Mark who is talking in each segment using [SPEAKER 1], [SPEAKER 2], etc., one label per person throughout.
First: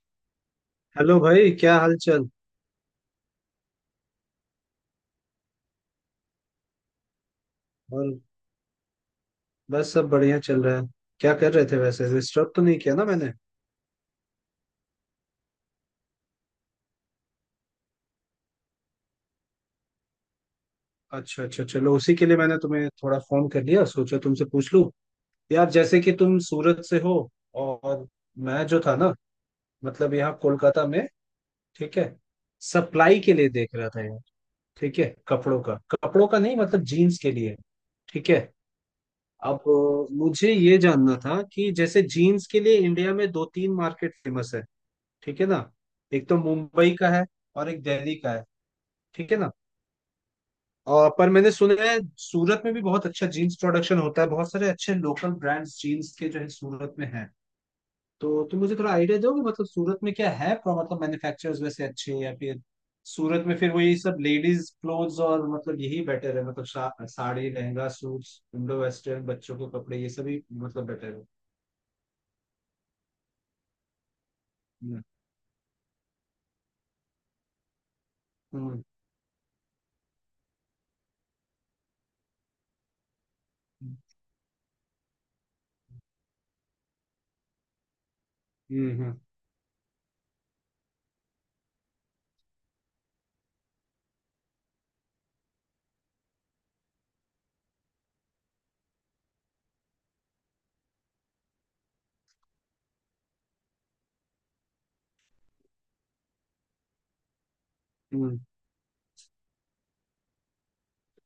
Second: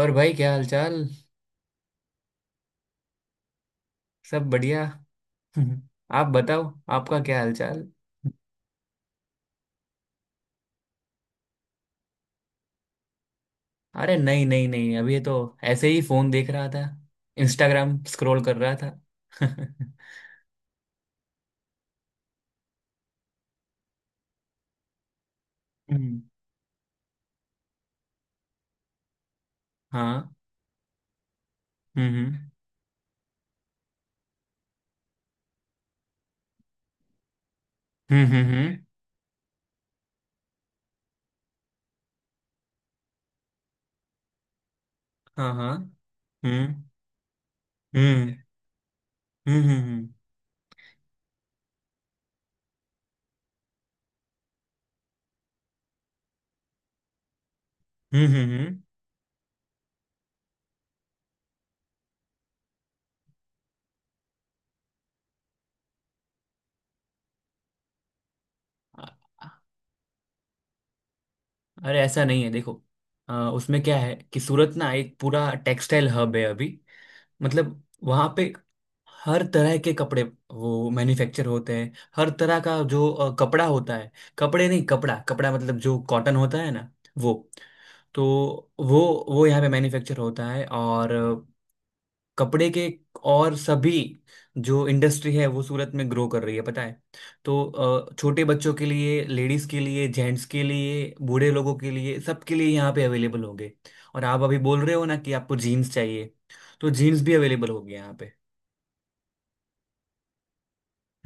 [SPEAKER 1] और भाई क्या हालचाल।
[SPEAKER 2] हेलो भाई क्या हाल चाल।
[SPEAKER 1] सब बढ़िया। आप बताओ। आपका क्या हालचाल।
[SPEAKER 2] और बस सब बढ़िया चल रहा है। क्या कर रहे थे वैसे, डिस्टर्ब तो नहीं किया ना मैंने?
[SPEAKER 1] अरे नहीं नहीं नहीं, अभी तो ऐसे ही फोन देख रहा था। इंस्टाग्राम स्क्रॉल कर रहा था। हम्म,
[SPEAKER 2] अच्छा अच्छा अच्छा, चलो उसी के लिए मैंने तुम्हें थोड़ा फोन कर लिया, सोचा तुमसे पूछ लूं। यार जैसे कि तुम सूरत से हो और मैं जो था ना मतलब
[SPEAKER 1] हाँ।
[SPEAKER 2] यहाँ कोलकाता में। ठीक है।
[SPEAKER 1] हम्म
[SPEAKER 2] सप्लाई के लिए देख रहा था यार। ठीक है, कपड़ों का नहीं मतलब जीन्स के लिए। ठीक है।
[SPEAKER 1] हम्म।
[SPEAKER 2] अब मुझे ये जानना था कि जैसे जीन्स के लिए इंडिया में दो तीन मार्केट फेमस है। ठीक है
[SPEAKER 1] हाँ
[SPEAKER 2] ना?
[SPEAKER 1] हाँ।
[SPEAKER 2] एक तो
[SPEAKER 1] हम्म
[SPEAKER 2] मुंबई का है और एक दिल्ली का
[SPEAKER 1] हम्म।
[SPEAKER 2] है। ठीक है ना?
[SPEAKER 1] हम्म हम्म
[SPEAKER 2] और पर मैंने सुना है सूरत में भी बहुत अच्छा जीन्स प्रोडक्शन होता है, बहुत सारे अच्छे लोकल ब्रांड्स जीन्स के जो है सूरत में हैं।
[SPEAKER 1] हम्म
[SPEAKER 2] तो
[SPEAKER 1] हम्म,
[SPEAKER 2] तुम मुझे
[SPEAKER 1] हम्म।
[SPEAKER 2] थोड़ा आइडिया दोगे, मतलब सूरत में क्या है मतलब मैन्युफैक्चरर्स वैसे अच्छे हैं या फिर सूरत में फिर वही सब लेडीज क्लोथ्स, और मतलब यही बेटर है, मतलब sari lehenga suits Indo western बच्चों
[SPEAKER 1] अ-
[SPEAKER 2] के कपड़े ये सभी मतलब बेटर है?
[SPEAKER 1] अरे ऐसा नहीं है, देखो। उसमें क्या है कि सूरत ना
[SPEAKER 2] हम्म
[SPEAKER 1] एक पूरा टेक्सटाइल हब है अभी। मतलब वहां पे
[SPEAKER 2] हम्म
[SPEAKER 1] हर तरह के कपड़े वो मैन्युफैक्चर होते हैं। हर तरह का जो कपड़ा होता है। कपड़े नहीं, कपड़ा कपड़ा, मतलब जो कॉटन होता है ना। वो, तो
[SPEAKER 2] हम्म
[SPEAKER 1] वो
[SPEAKER 2] हम्म
[SPEAKER 1] यहाँ पे मैन्युफैक्चर होता है। और कपड़े के, और सभी जो इंडस्ट्री है वो सूरत में ग्रो कर रही है पता है। तो छोटे बच्चों के लिए, लेडीज के लिए, जेंट्स के लिए, बूढ़े लोगों के लिए, सबके लिए यहाँ पे अवेलेबल होंगे। और आप अभी बोल रहे हो ना कि आपको जीन्स चाहिए, तो जीन्स भी अवेलेबल होगी यहाँ पे।
[SPEAKER 2] हम्म।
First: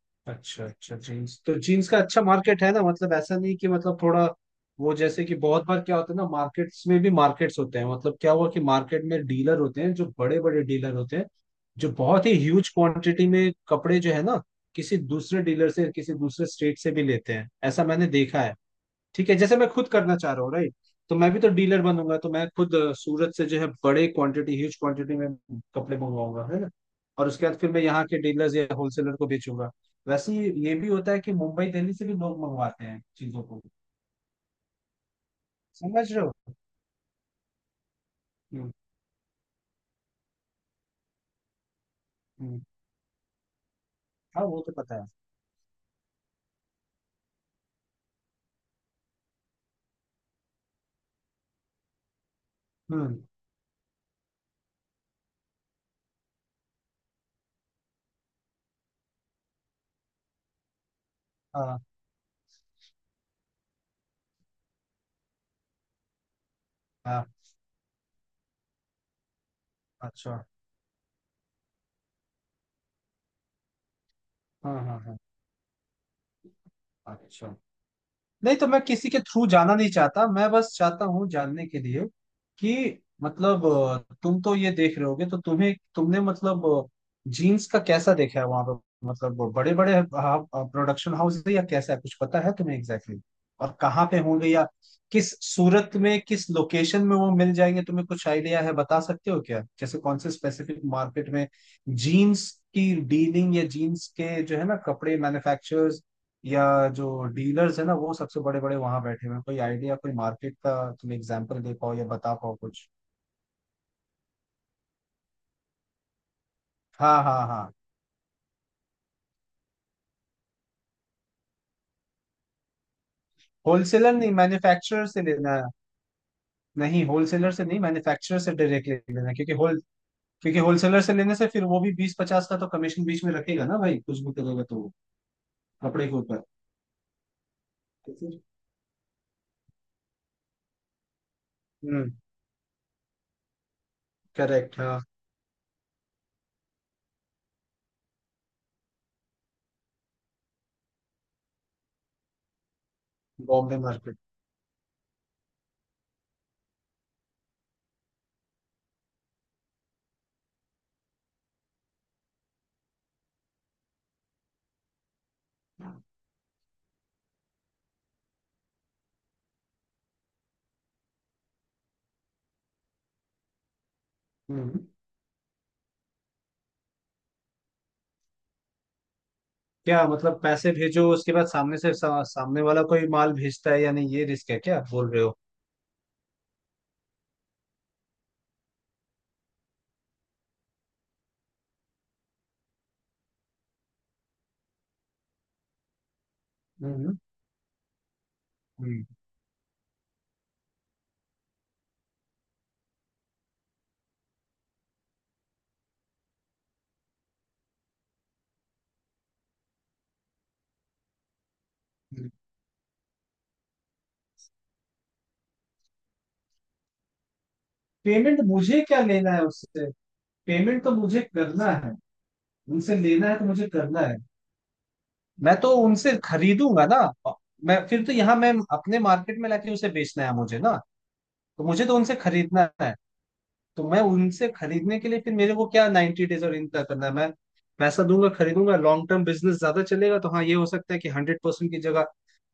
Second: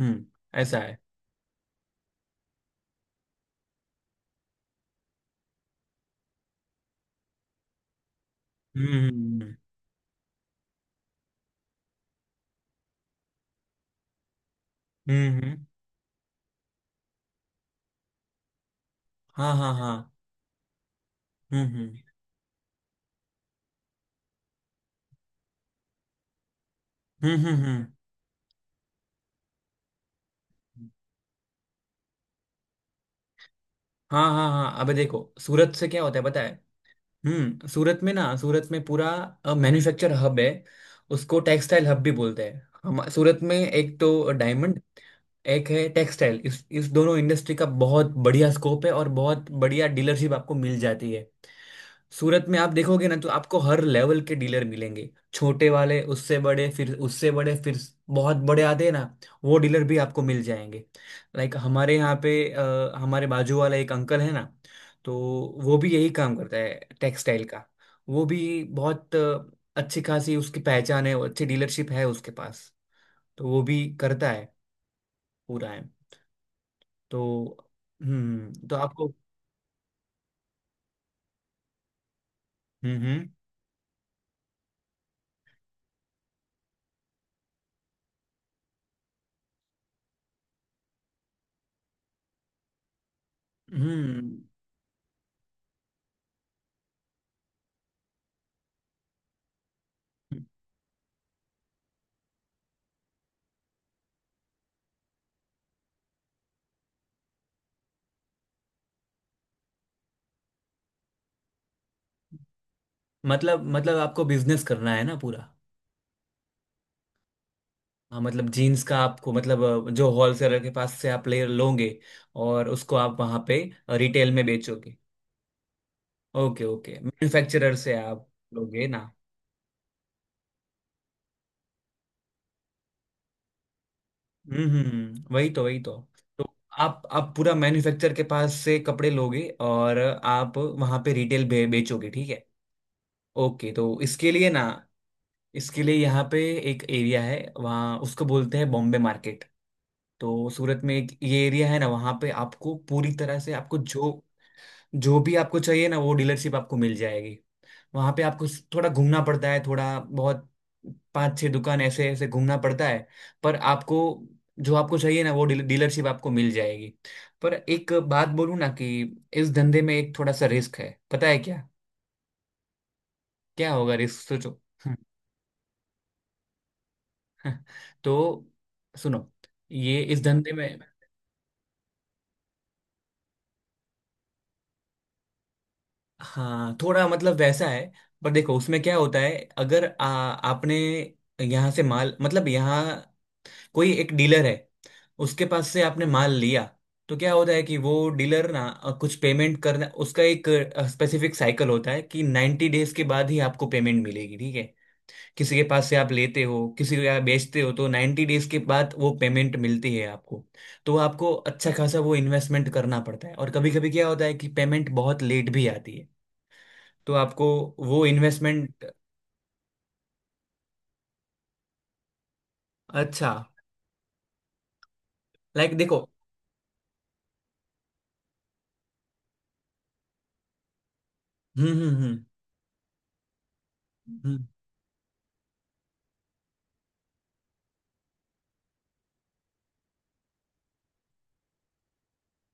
[SPEAKER 1] हम्म।
[SPEAKER 2] अच्छा
[SPEAKER 1] ऐसा
[SPEAKER 2] अच्छा
[SPEAKER 1] है।
[SPEAKER 2] जीन्स तो जीन्स का अच्छा मार्केट है ना, मतलब ऐसा नहीं कि मतलब थोड़ा वो जैसे कि बहुत बार क्या होता है ना मार्केट्स में भी मार्केट्स होते हैं, मतलब क्या हुआ कि मार्केट
[SPEAKER 1] हम्म
[SPEAKER 2] में
[SPEAKER 1] हम्म
[SPEAKER 2] डीलर होते हैं जो बड़े बड़े डीलर होते हैं, जो बहुत ही ह्यूज क्वांटिटी में कपड़े जो है ना किसी
[SPEAKER 1] हम्म
[SPEAKER 2] दूसरे
[SPEAKER 1] हम्म,
[SPEAKER 2] डीलर से किसी दूसरे स्टेट से भी लेते हैं, ऐसा मैंने देखा है। ठीक है,
[SPEAKER 1] हाँ
[SPEAKER 2] जैसे मैं
[SPEAKER 1] हाँ।
[SPEAKER 2] खुद
[SPEAKER 1] हाँ
[SPEAKER 2] करना चाह रहा हूँ, राइट? तो मैं भी तो
[SPEAKER 1] हम्म
[SPEAKER 2] डीलर
[SPEAKER 1] हम्म
[SPEAKER 2] बनूंगा, तो मैं खुद सूरत से जो है बड़े क्वांटिटी ह्यूज क्वांटिटी में कपड़े मंगवाऊंगा, है ना? और
[SPEAKER 1] हम्म।
[SPEAKER 2] उसके बाद
[SPEAKER 1] हम्म,
[SPEAKER 2] फिर मैं यहाँ के डीलर्स या होलसेलर को बेचूंगा। वैसे ही ये भी होता है कि मुंबई दिल्ली से भी लोग मंगवाते हैं चीजों को।
[SPEAKER 1] हाँ हाँ हाँ, अबे देखो सूरत से क्या
[SPEAKER 2] समझ
[SPEAKER 1] होता है
[SPEAKER 2] रहे हो?
[SPEAKER 1] पता है। हम्म, सूरत में ना, सूरत
[SPEAKER 2] हम्म
[SPEAKER 1] में पूरा मैन्युफैक्चर हब है। उसको टेक्सटाइल हब भी बोलते
[SPEAKER 2] हम्म।
[SPEAKER 1] हैं हम। सूरत में एक तो
[SPEAKER 2] हाँ वो तो
[SPEAKER 1] डायमंड,
[SPEAKER 2] पता है।
[SPEAKER 1] एक है टेक्सटाइल, इस दोनों इंडस्ट्री का बहुत बढ़िया स्कोप है और बहुत बढ़िया डीलरशिप आपको मिल जाती है। सूरत में आप देखोगे ना,
[SPEAKER 2] हम्म।
[SPEAKER 1] तो आपको हर लेवल के डीलर मिलेंगे, छोटे वाले, उससे बड़े, फिर उससे बड़े, फिर बहुत बड़े आते हैं ना, वो डीलर भी आपको मिल जाएंगे। लाइक
[SPEAKER 2] हाँ
[SPEAKER 1] हमारे यहाँ पे, हमारे बाजू वाला एक अंकल है ना, तो वो भी यही काम करता है,
[SPEAKER 2] हाँ।
[SPEAKER 1] टेक्सटाइल का। वो भी बहुत अच्छी खासी
[SPEAKER 2] अच्छा।
[SPEAKER 1] उसकी पहचान है, अच्छी डीलरशिप है उसके पास। तो वो भी करता है,
[SPEAKER 2] हाँ हाँ हाँ।
[SPEAKER 1] पूरा है। तो
[SPEAKER 2] अच्छा।
[SPEAKER 1] हम्म
[SPEAKER 2] नहीं तो
[SPEAKER 1] तो
[SPEAKER 2] मैं किसी
[SPEAKER 1] आपको।
[SPEAKER 2] के थ्रू जाना नहीं चाहता, मैं बस चाहता हूँ जानने के लिए कि
[SPEAKER 1] हम्म हम्म
[SPEAKER 2] मतलब तुम तो ये देख रहे होगे, तो तुम्हें तुमने मतलब जीन्स का कैसा देखा है वहां पर, मतलब बड़े बड़े प्रोडक्शन हाउस है या कैसा है, कुछ पता है तुम्हें एग्जैक्टली exactly? और कहाँ पे
[SPEAKER 1] हम्म।
[SPEAKER 2] होंगे या किस सूरत में किस लोकेशन में वो मिल जाएंगे? तुम्हें कुछ आइडिया है, बता सकते हो क्या, जैसे कौन से स्पेसिफिक मार्केट में जीन्स की डीलिंग या जीन्स के जो है ना कपड़े मैन्युफैक्चर या जो डीलर्स है ना वो सबसे बड़े बड़े वहां बैठे हुए हैं? कोई आइडिया कोई मार्केट का तुम एग्जांपल दे पाओ या बता पाओ कुछ?
[SPEAKER 1] मतलब आपको बिजनेस करना है ना, पूरा।
[SPEAKER 2] हाँ हाँ हाँ।
[SPEAKER 1] हाँ, मतलब जीन्स का आपको, मतलब जो होलसेलर के पास से आप ले लोगे और उसको आप वहाँ पे
[SPEAKER 2] होलसेलर नहीं
[SPEAKER 1] रिटेल में बेचोगे।
[SPEAKER 2] मैन्युफैक्चरर से लेना है।
[SPEAKER 1] ओके ओके,
[SPEAKER 2] नहीं होलसेलर से
[SPEAKER 1] मैन्युफैक्चरर
[SPEAKER 2] नहीं,
[SPEAKER 1] से आप
[SPEAKER 2] मैन्युफैक्चरर से
[SPEAKER 1] लोगे
[SPEAKER 2] डायरेक्टली
[SPEAKER 1] ना।
[SPEAKER 2] लेना है, क्योंकि होलसेलर से लेने से फिर वो भी बीस पचास का तो कमीशन बीच में रखेगा ना भाई, कुछ भी करेगा तो वो
[SPEAKER 1] वही तो,
[SPEAKER 2] कपड़े के ऊपर।
[SPEAKER 1] तो आप पूरा मैन्युफैक्चर के पास से कपड़े लोगे और आप वहाँ पे रिटेल बेचोगे,
[SPEAKER 2] हम्म।
[SPEAKER 1] ठीक है। ओके, तो इसके लिए ना,
[SPEAKER 2] करेक्ट, हाँ।
[SPEAKER 1] इसके लिए यहाँ पे एक एरिया है वहाँ, उसको बोलते हैं बॉम्बे मार्केट। तो सूरत में एक ये एरिया है ना, वहाँ पे आपको पूरी तरह से,
[SPEAKER 2] बॉम्बे
[SPEAKER 1] आपको
[SPEAKER 2] मार्केट।
[SPEAKER 1] जो जो भी आपको चाहिए ना वो डीलरशिप आपको मिल जाएगी। वहाँ पे आपको थोड़ा घूमना पड़ता है, थोड़ा बहुत, पांच छह दुकान ऐसे ऐसे घूमना पड़ता है। पर आपको जो आपको चाहिए ना, वो डीलरशिप आपको मिल जाएगी। पर एक बात बोलूँ ना कि इस धंधे में एक थोड़ा सा रिस्क है, पता है क्या। क्या होगा रिस्क सोचो।
[SPEAKER 2] हम्म।
[SPEAKER 1] तो सुनो, ये
[SPEAKER 2] क्या
[SPEAKER 1] इस
[SPEAKER 2] मतलब
[SPEAKER 1] धंधे
[SPEAKER 2] पैसे
[SPEAKER 1] में।
[SPEAKER 2] भेजो, उसके बाद सामने से सामने वाला कोई माल भेजता है या नहीं, ये रिस्क है क्या बोल रहे हो?
[SPEAKER 1] हाँ थोड़ा मतलब वैसा है। पर देखो उसमें क्या होता है, अगर आपने यहाँ से माल, मतलब यहाँ कोई एक डीलर है, उसके पास से आपने माल लिया, तो
[SPEAKER 2] हम्म
[SPEAKER 1] क्या होता है कि वो डीलर ना,
[SPEAKER 2] हम्म।
[SPEAKER 1] कुछ पेमेंट करना, उसका एक स्पेसिफिक साइकिल होता है कि नाइन्टी डेज के बाद ही आपको पेमेंट मिलेगी, ठीक है। किसी के पास से आप लेते हो, किसी को आप बेचते हो, तो 90 डेज के बाद वो पेमेंट मिलती है आपको। तो आपको अच्छा खासा वो इन्वेस्टमेंट करना पड़ता है, और कभी कभी क्या होता है कि पेमेंट बहुत लेट भी आती है। तो आपको वो
[SPEAKER 2] पेमेंट मुझे
[SPEAKER 1] इन्वेस्टमेंट।
[SPEAKER 2] क्या लेना है उससे? पेमेंट तो मुझे करना है, उनसे लेना
[SPEAKER 1] अच्छा
[SPEAKER 2] है तो मुझे करना है। मैं तो
[SPEAKER 1] लाइक देखो।
[SPEAKER 2] उनसे खरीदूंगा ना। मैं फिर तो यहाँ मैं अपने मार्केट में लाके उसे बेचना है मुझे ना। तो
[SPEAKER 1] हम्म
[SPEAKER 2] मुझे
[SPEAKER 1] हम्म
[SPEAKER 2] तो उनसे
[SPEAKER 1] हम्म
[SPEAKER 2] खरीदना है। तो मैं
[SPEAKER 1] हम्म
[SPEAKER 2] उनसे खरीदने के लिए फिर मेरे को क्या 90 डेज और इनका करना है? मैं पैसा दूंगा खरीदूंगा, लॉन्ग टर्म बिजनेस ज्यादा चलेगा, तो हाँ ये हो सकता है कि 100% की जगह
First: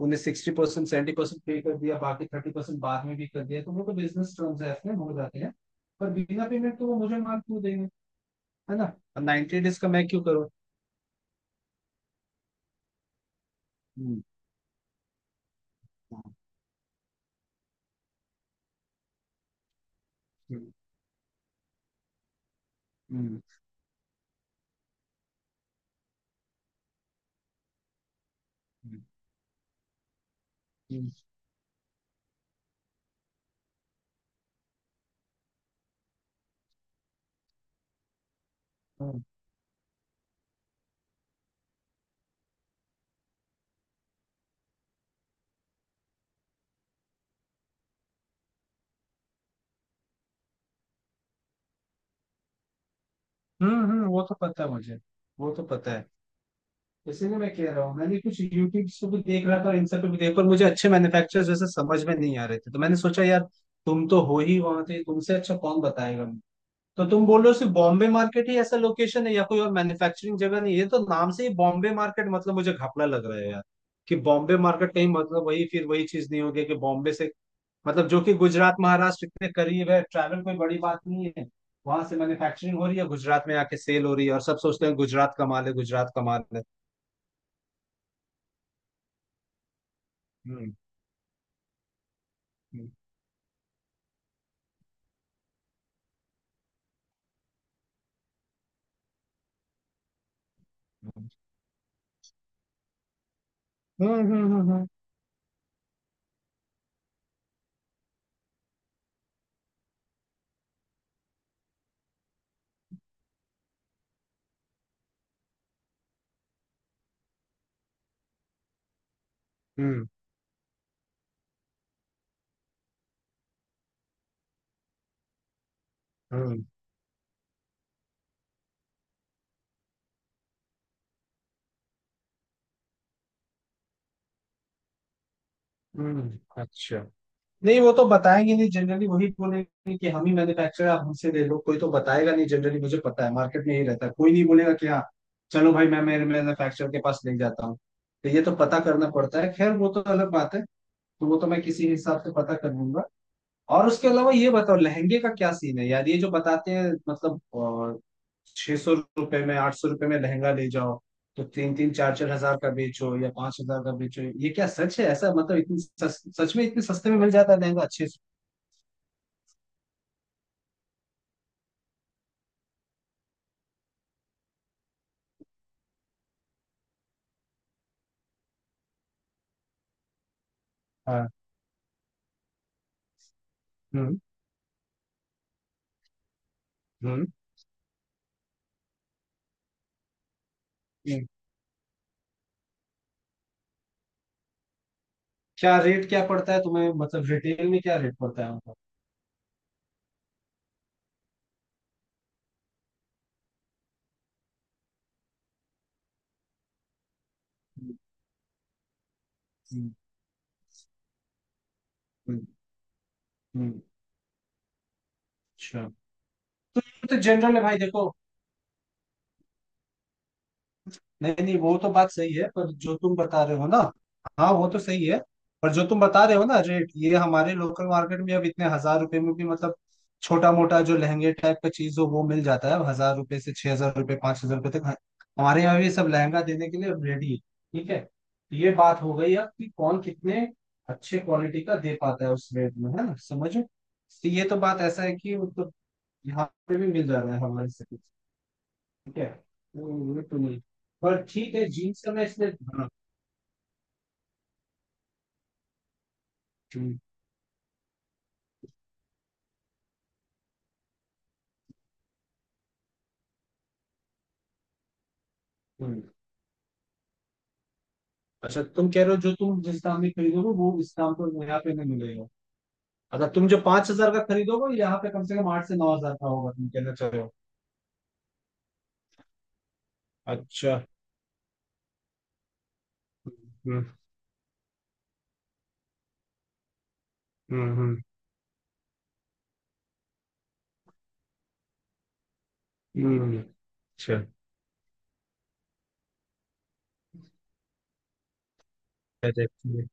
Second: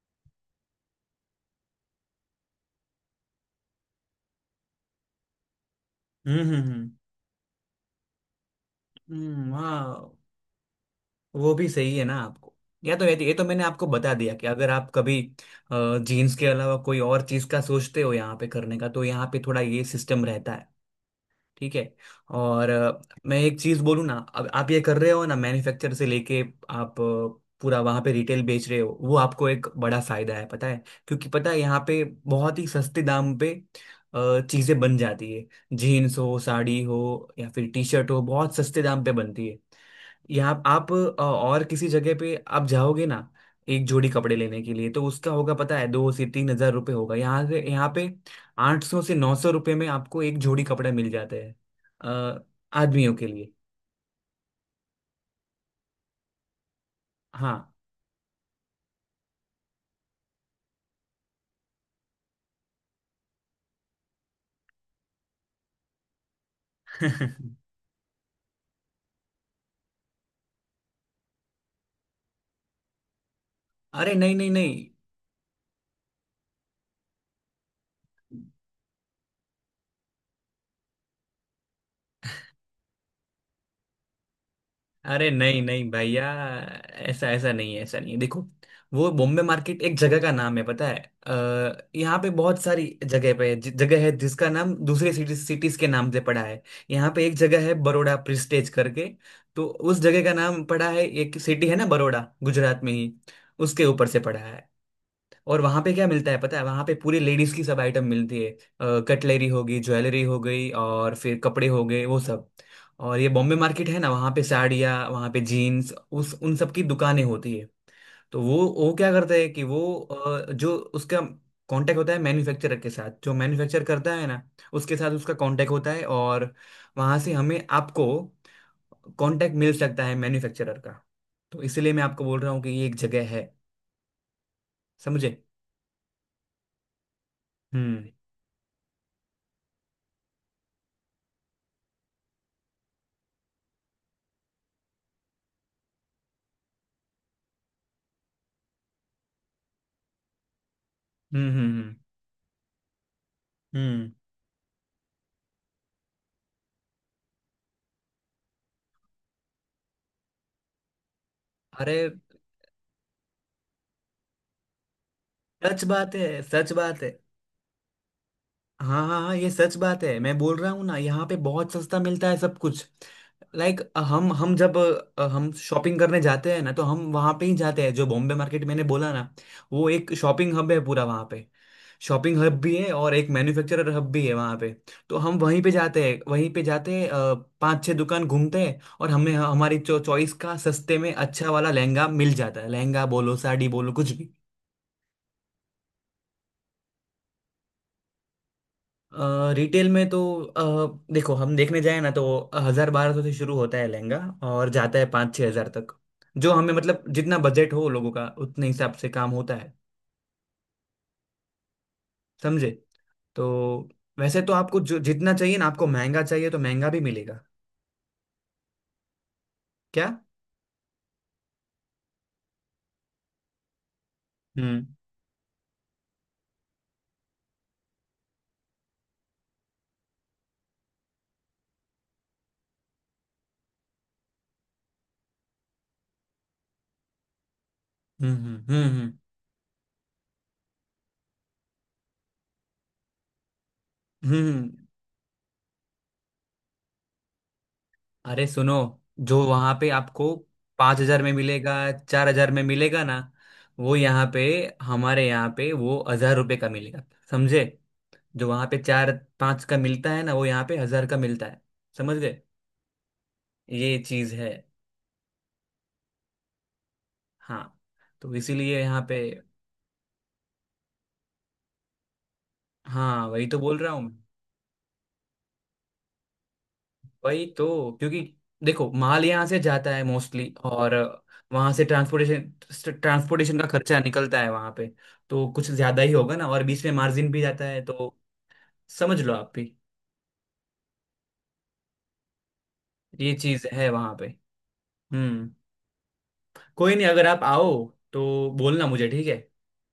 [SPEAKER 2] उन्हें 60% 70% पे कर दिया, बाकी 30% बाद में भी कर दिया, तो वो तो बिजनेस ट्रांजैक्शन हो जाते हैं। पर
[SPEAKER 1] हम्म
[SPEAKER 2] बिना
[SPEAKER 1] हम्म
[SPEAKER 2] पेमेंट तो
[SPEAKER 1] हम्म,
[SPEAKER 2] वो मुझे माल क्यों देंगे, है ना? और
[SPEAKER 1] हम्म।
[SPEAKER 2] 90 डेज का मैं
[SPEAKER 1] हाँ,
[SPEAKER 2] क्यों करूँ?
[SPEAKER 1] वो भी सही है ना आपको। या तो ये तो मैंने आपको बता
[SPEAKER 2] हम्म
[SPEAKER 1] दिया कि अगर आप कभी जीन्स के अलावा कोई और चीज का सोचते हो यहाँ पे करने का, तो यहाँ पे थोड़ा ये सिस्टम रहता है,
[SPEAKER 2] हम्म
[SPEAKER 1] ठीक है। और मैं
[SPEAKER 2] हम्म
[SPEAKER 1] एक चीज बोलूँ ना, अब आप ये कर रहे हो ना, मैन्युफैक्चर से लेके आप पूरा वहां पे रिटेल बेच रहे हो,
[SPEAKER 2] हम्म
[SPEAKER 1] वो आपको एक बड़ा फायदा है पता है, क्योंकि पता है यहाँ पे बहुत ही सस्ते दाम पे चीजें बन जाती है। जीन्स हो, साड़ी हो, या फिर टी शर्ट हो, बहुत सस्ते दाम पे
[SPEAKER 2] हम्म,
[SPEAKER 1] बनती है। यहाँ आप और किसी जगह पे आप जाओगे ना एक जोड़ी कपड़े लेने के लिए, तो उसका होगा पता है, दो से तीन हजार रुपये होगा। यहाँ से, यहाँ पे आठ सौ से नौ सौ रुपये में आपको एक जोड़ी कपड़े मिल जाते हैं, अ, आदमियों के लिए।
[SPEAKER 2] वो तो पता है मुझे। वो तो पता है। इसीलिए मैं
[SPEAKER 1] हाँ।
[SPEAKER 2] कह रहा हूँ, मैंने कुछ यूट्यूब से भी देख रहा था और इन सब पे भी देख पर मुझे अच्छे मैन्युफैक्चरर्स जैसे समझ में नहीं आ रहे थे, तो मैंने सोचा यार तुम तो हो ही वहां थे, तुमसे अच्छा कौन बताएगा मुझे। तो तुम बोल रहे हो सिर्फ बॉम्बे मार्केट ही ऐसा लोकेशन है या कोई और मैन्युफैक्चरिंग जगह नहीं है, ये तो नाम से ही बॉम्बे मार्केट, मतलब मुझे घपला लग रहा है यार
[SPEAKER 1] अरे
[SPEAKER 2] कि
[SPEAKER 1] नहीं नहीं
[SPEAKER 2] बॉम्बे
[SPEAKER 1] नहीं,
[SPEAKER 2] मार्केट कहीं मतलब वही फिर वही चीज नहीं होगी कि बॉम्बे से, मतलब जो कि गुजरात महाराष्ट्र इतने करीब है, ट्रैवल कोई बड़ी बात नहीं है, वहां से मैन्युफैक्चरिंग हो रही है गुजरात में आके सेल हो रही है और सब सोचते हैं
[SPEAKER 1] अरे
[SPEAKER 2] गुजरात का
[SPEAKER 1] नहीं
[SPEAKER 2] माल है
[SPEAKER 1] नहीं
[SPEAKER 2] गुजरात का
[SPEAKER 1] भैया,
[SPEAKER 2] माल
[SPEAKER 1] ऐसा ऐसा नहीं है, ऐसा नहीं है, देखो। वो बॉम्बे मार्केट एक जगह का नाम है
[SPEAKER 2] है।
[SPEAKER 1] पता है। यहाँ पे बहुत सारी
[SPEAKER 2] हम्म
[SPEAKER 1] जगह पे जगह है जिसका नाम दूसरे सिटीज के नाम से पड़ा है। यहाँ पे एक जगह है बड़ौदा प्रिस्टेज करके। तो उस जगह का नाम पड़ा है, एक सिटी है ना बड़ौदा, गुजरात में ही, उसके ऊपर
[SPEAKER 2] हम्म
[SPEAKER 1] से पड़ा
[SPEAKER 2] हम्म
[SPEAKER 1] है।
[SPEAKER 2] हम्म
[SPEAKER 1] और वहां पे क्या मिलता है पता है, वहां पे पूरी लेडीज की सब आइटम मिलती है। कटलरी हो गई, ज्वेलरी हो गई, और फिर कपड़े हो गए, वो सब। और ये बॉम्बे मार्केट है ना, वहां पे साड़ियाँ, वहां पे जीन्स, उस उन सब की दुकानें होती है। तो वो क्या करता है कि वो,
[SPEAKER 2] हम्म
[SPEAKER 1] जो उसका कांटेक्ट होता है मैन्युफैक्चरर के साथ, जो मैन्युफैक्चर करता है ना, उसके साथ उसका कांटेक्ट होता है, और
[SPEAKER 2] हम्म
[SPEAKER 1] वहां से हमें, आपको कांटेक्ट मिल सकता है मैन्युफैक्चरर का। तो इसीलिए मैं आपको बोल रहा हूँ कि ये एक जगह है, समझे।
[SPEAKER 2] अच्छा। नहीं वो तो
[SPEAKER 1] हम्म
[SPEAKER 2] बताएंगे नहीं जनरली, वही बोलेंगे कि हम ही मैन्युफैक्चरर आप हमसे ले लो, कोई तो बताएगा नहीं जनरली, मुझे पता है मार्केट में यही रहता है, कोई नहीं बोलेगा कि हाँ चलो भाई मैं मेरे मैन्युफैक्चरर के पास ले जाता हूँ। तो ये तो पता करना पड़ता है, खैर वो तो अलग बात है। तो वो तो
[SPEAKER 1] हम्म
[SPEAKER 2] मैं किसी
[SPEAKER 1] हम्म
[SPEAKER 2] हिसाब से पता कर लूंगा। और उसके
[SPEAKER 1] हम्म।
[SPEAKER 2] अलावा ये बताओ लहंगे का क्या सीन है यार, ये जो बताते हैं मतलब 600 रुपए में 800 रुपए में लहंगा ले जाओ तो तीन तीन
[SPEAKER 1] अरे,
[SPEAKER 2] चार चार हजार का बेचो या 5 हजार का बेचो, ये क्या सच है ऐसा, मतलब
[SPEAKER 1] सच बात है,
[SPEAKER 2] सच में
[SPEAKER 1] सच
[SPEAKER 2] इतने
[SPEAKER 1] बात है।
[SPEAKER 2] सस्ते में मिल जाता है लहंगा अच्छे से?
[SPEAKER 1] हाँ हाँ हाँ ये सच बात है, मैं बोल रहा हूँ ना यहाँ पे बहुत सस्ता मिलता है सब कुछ। लाइक हम जब हम शॉपिंग करने जाते हैं ना तो हम वहाँ पे ही जाते हैं, जो बॉम्बे मार्केट मैंने बोला ना। वो एक शॉपिंग हब है, पूरा वहाँ
[SPEAKER 2] हाँ।
[SPEAKER 1] पे। शॉपिंग हब भी है और एक मैन्युफैक्चरर हब
[SPEAKER 2] हम्म
[SPEAKER 1] भी है वहाँ पे। तो हम वहीं पे जाते हैं,
[SPEAKER 2] हम्म
[SPEAKER 1] पांच छह दुकान घूमते हैं और हमें हमारी चॉइस का सस्ते में
[SPEAKER 2] हम्म,
[SPEAKER 1] अच्छा वाला लहंगा मिल जाता है, लहंगा बोलो, साड़ी बोलो, कुछ भी।
[SPEAKER 2] क्या रेट क्या पड़ता है तुम्हें, मतलब रिटेल में क्या रेट पड़ता है उनका?
[SPEAKER 1] रिटेल में तो देखो हम देखने जाए ना तो हजार बारह सौ से शुरू होता है लहंगा, और जाता है पाँच छः हजार तक। जो हमें मतलब जितना बजट हो
[SPEAKER 2] हम्म,
[SPEAKER 1] लोगों का उतने हिसाब से काम होता है,
[SPEAKER 2] हम्म, हम्म,
[SPEAKER 1] समझे। तो
[SPEAKER 2] हम्म,
[SPEAKER 1] वैसे तो आपको जो जितना चाहिए ना, आपको
[SPEAKER 2] अच्छा।
[SPEAKER 1] महंगा चाहिए तो
[SPEAKER 2] तो
[SPEAKER 1] महंगा भी
[SPEAKER 2] ये तो
[SPEAKER 1] मिलेगा।
[SPEAKER 2] जनरल है भाई देखो।
[SPEAKER 1] क्या।
[SPEAKER 2] नहीं नहीं वो तो बात सही है, पर जो तुम बता रहे हो ना हाँ वो तो
[SPEAKER 1] हम्म
[SPEAKER 2] सही है। पर जो तुम बता रहे हो ना रेट, ये हमारे लोकल मार्केट में अब इतने हजार रुपए में भी मतलब छोटा मोटा जो लहंगे टाइप का चीज हो वो मिल जाता है, अब हजार रुपए से 6 हजार रुपए 5 हजार रुपए तक हमारे यहाँ भी सब लहंगा देने के लिए रेडी है। ठीक है,
[SPEAKER 1] हम्म
[SPEAKER 2] तो ये
[SPEAKER 1] हम्म
[SPEAKER 2] बात
[SPEAKER 1] हम्म
[SPEAKER 2] हो गई अब कि कौन कितने अच्छे क्वालिटी का दे पाता है उस रेट में, है ना? समझो तो
[SPEAKER 1] हम्म
[SPEAKER 2] ये तो
[SPEAKER 1] हम्म।
[SPEAKER 2] बात ऐसा है कि मतलब यहाँ पे भी मिल जा रहा है हमारे से।
[SPEAKER 1] अरे सुनो,
[SPEAKER 2] ठीक है,
[SPEAKER 1] जो वहां
[SPEAKER 2] वो
[SPEAKER 1] पे
[SPEAKER 2] वो
[SPEAKER 1] आपको
[SPEAKER 2] तो नहीं
[SPEAKER 1] पाँच हजार
[SPEAKER 2] पर
[SPEAKER 1] में
[SPEAKER 2] ठीक है
[SPEAKER 1] मिलेगा,
[SPEAKER 2] जीन्स का मैं
[SPEAKER 1] चार
[SPEAKER 2] इसलिए
[SPEAKER 1] हजार में
[SPEAKER 2] हाँ।
[SPEAKER 1] मिलेगा ना, वो यहाँ पे, हमारे यहाँ पे वो हजार रुपये का
[SPEAKER 2] हम्म,
[SPEAKER 1] मिलेगा, समझे। जो वहां पे चार पांच का मिलता है ना, वो यहाँ पे हजार का मिलता है, समझ गए। ये चीज है।
[SPEAKER 2] हम्म।
[SPEAKER 1] हाँ, तो
[SPEAKER 2] अच्छा
[SPEAKER 1] इसीलिए
[SPEAKER 2] तुम कह
[SPEAKER 1] यहाँ
[SPEAKER 2] रहे
[SPEAKER 1] पे।
[SPEAKER 2] हो जो तुम जिस दाम में खरीदोगे वो इस दाम पर यहाँ पे नहीं मिलेगा?
[SPEAKER 1] हाँ
[SPEAKER 2] अच्छा
[SPEAKER 1] वही
[SPEAKER 2] तुम जो
[SPEAKER 1] तो बोल
[SPEAKER 2] पांच
[SPEAKER 1] रहा हूँ
[SPEAKER 2] हजार का
[SPEAKER 1] मैं।
[SPEAKER 2] खरीदोगे यहाँ पे कम से कम 8 से 9 हजार का होगा तुम कहना चाह रहे हो?
[SPEAKER 1] वही तो, क्योंकि देखो माल यहाँ से जाता है मोस्टली,
[SPEAKER 2] अच्छा।
[SPEAKER 1] और वहां से ट्रांसपोर्टेशन ट्रांसपोर्टेशन का
[SPEAKER 2] हम्म
[SPEAKER 1] खर्चा निकलता है वहां पे, तो कुछ ज्यादा ही होगा ना, और बीच में मार्जिन भी जाता है,
[SPEAKER 2] हम्म
[SPEAKER 1] तो समझ लो आप भी, ये चीज है वहां
[SPEAKER 2] अच्छा
[SPEAKER 1] पे। हम्म। कोई नहीं, अगर आप आओ तो बोलना मुझे, ठीक
[SPEAKER 2] क्या
[SPEAKER 1] है।
[SPEAKER 2] देखते हैं।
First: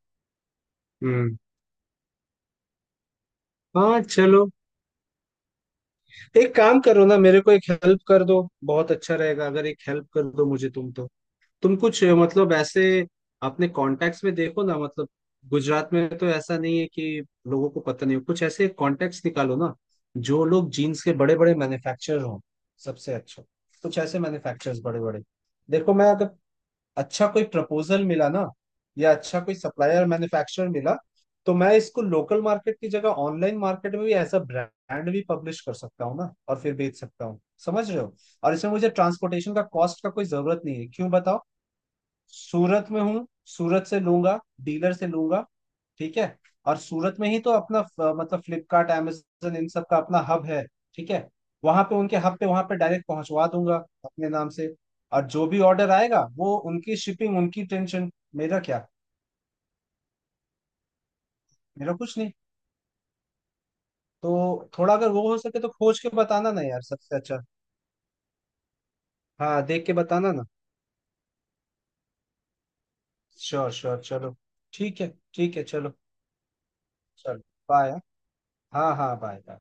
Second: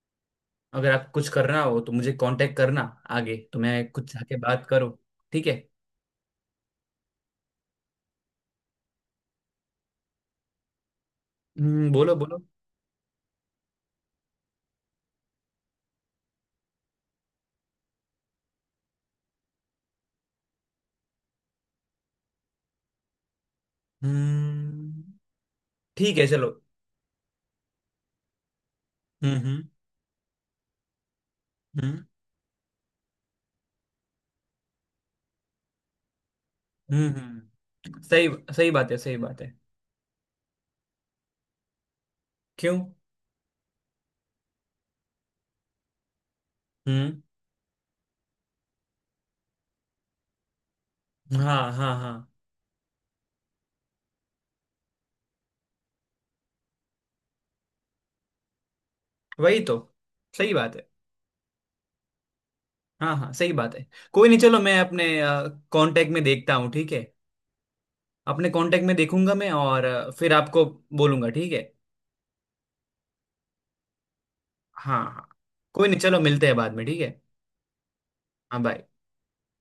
[SPEAKER 1] अगर आप कुछ
[SPEAKER 2] हम्म।
[SPEAKER 1] करना हो तो मुझे कांटेक्ट करना, आगे तो मैं
[SPEAKER 2] हाँ
[SPEAKER 1] कुछ जाके
[SPEAKER 2] चलो।
[SPEAKER 1] बात करूँ, ठीक है।
[SPEAKER 2] एक काम करो ना, मेरे को एक हेल्प कर दो, बहुत अच्छा रहेगा अगर एक हेल्प कर दो मुझे तुम तो। तुम
[SPEAKER 1] हम्म,
[SPEAKER 2] कुछ
[SPEAKER 1] बोलो बोलो।
[SPEAKER 2] मतलब ऐसे अपने कॉन्टेक्ट्स में देखो ना, मतलब गुजरात में तो ऐसा नहीं है कि लोगों को पता नहीं हो, कुछ ऐसे कॉन्टेक्ट्स निकालो ना जो लोग जीन्स के बड़े बड़े मैन्युफैक्चरर हों, सबसे अच्छा कुछ ऐसे मैन्युफैक्चरर्स बड़े
[SPEAKER 1] हम्म,
[SPEAKER 2] बड़े। देखो मैं
[SPEAKER 1] ठीक है
[SPEAKER 2] अगर
[SPEAKER 1] चलो।
[SPEAKER 2] अच्छा कोई प्रपोजल मिला ना या
[SPEAKER 1] हम्म
[SPEAKER 2] अच्छा कोई
[SPEAKER 1] हम्म
[SPEAKER 2] सप्लायर मैन्युफैक्चरर मिला तो मैं इसको
[SPEAKER 1] हम्म
[SPEAKER 2] लोकल मार्केट की जगह ऑनलाइन मार्केट में भी एज अ ब्रांड भी पब्लिश कर सकता हूँ ना और फिर बेच सकता हूँ। समझ रहे हो?
[SPEAKER 1] सही,
[SPEAKER 2] और
[SPEAKER 1] सही
[SPEAKER 2] इसमें मुझे
[SPEAKER 1] बात है, सही बात है।
[SPEAKER 2] ट्रांसपोर्टेशन का कॉस्ट का कोई जरूरत नहीं है, क्यों बताओ?
[SPEAKER 1] क्यों।
[SPEAKER 2] सूरत में हूँ, सूरत से लूंगा, डीलर से लूंगा। ठीक है। और सूरत
[SPEAKER 1] हम्म,
[SPEAKER 2] में ही तो अपना मतलब फ्लिपकार्ट amazon इन सब का अपना हब है। ठीक है।
[SPEAKER 1] हाँ
[SPEAKER 2] वहां
[SPEAKER 1] हाँ
[SPEAKER 2] पे
[SPEAKER 1] हाँ,
[SPEAKER 2] उनके हब पे वहां पे डायरेक्ट पहुंचवा दूंगा अपने नाम से। और जो भी ऑर्डर आएगा वो उनकी शिपिंग उनकी टेंशन, मेरा क्या,
[SPEAKER 1] वही तो सही बात है।
[SPEAKER 2] मेरा कुछ नहीं।
[SPEAKER 1] हाँ हाँ सही बात है। कोई नहीं चलो,
[SPEAKER 2] तो
[SPEAKER 1] मैं
[SPEAKER 2] थोड़ा
[SPEAKER 1] अपने
[SPEAKER 2] अगर वो हो सके तो खोज के
[SPEAKER 1] कांटेक्ट में
[SPEAKER 2] बताना
[SPEAKER 1] देखता
[SPEAKER 2] ना
[SPEAKER 1] हूँ,
[SPEAKER 2] यार
[SPEAKER 1] ठीक है।
[SPEAKER 2] सबसे अच्छा।
[SPEAKER 1] अपने कांटेक्ट में देखूंगा मैं,
[SPEAKER 2] हाँ
[SPEAKER 1] और
[SPEAKER 2] देख के बताना
[SPEAKER 1] फिर
[SPEAKER 2] ना।
[SPEAKER 1] आपको बोलूंगा, ठीक है।
[SPEAKER 2] श्योर श्योर चलो। ठीक
[SPEAKER 1] हाँ
[SPEAKER 2] है।
[SPEAKER 1] हाँ।
[SPEAKER 2] ठीक है
[SPEAKER 1] कोई
[SPEAKER 2] चलो।
[SPEAKER 1] नहीं चलो, मिलते हैं बाद में, ठीक है।
[SPEAKER 2] चलो बाय।
[SPEAKER 1] हाँ बाय।
[SPEAKER 2] हाँ हाँ बाय बाय।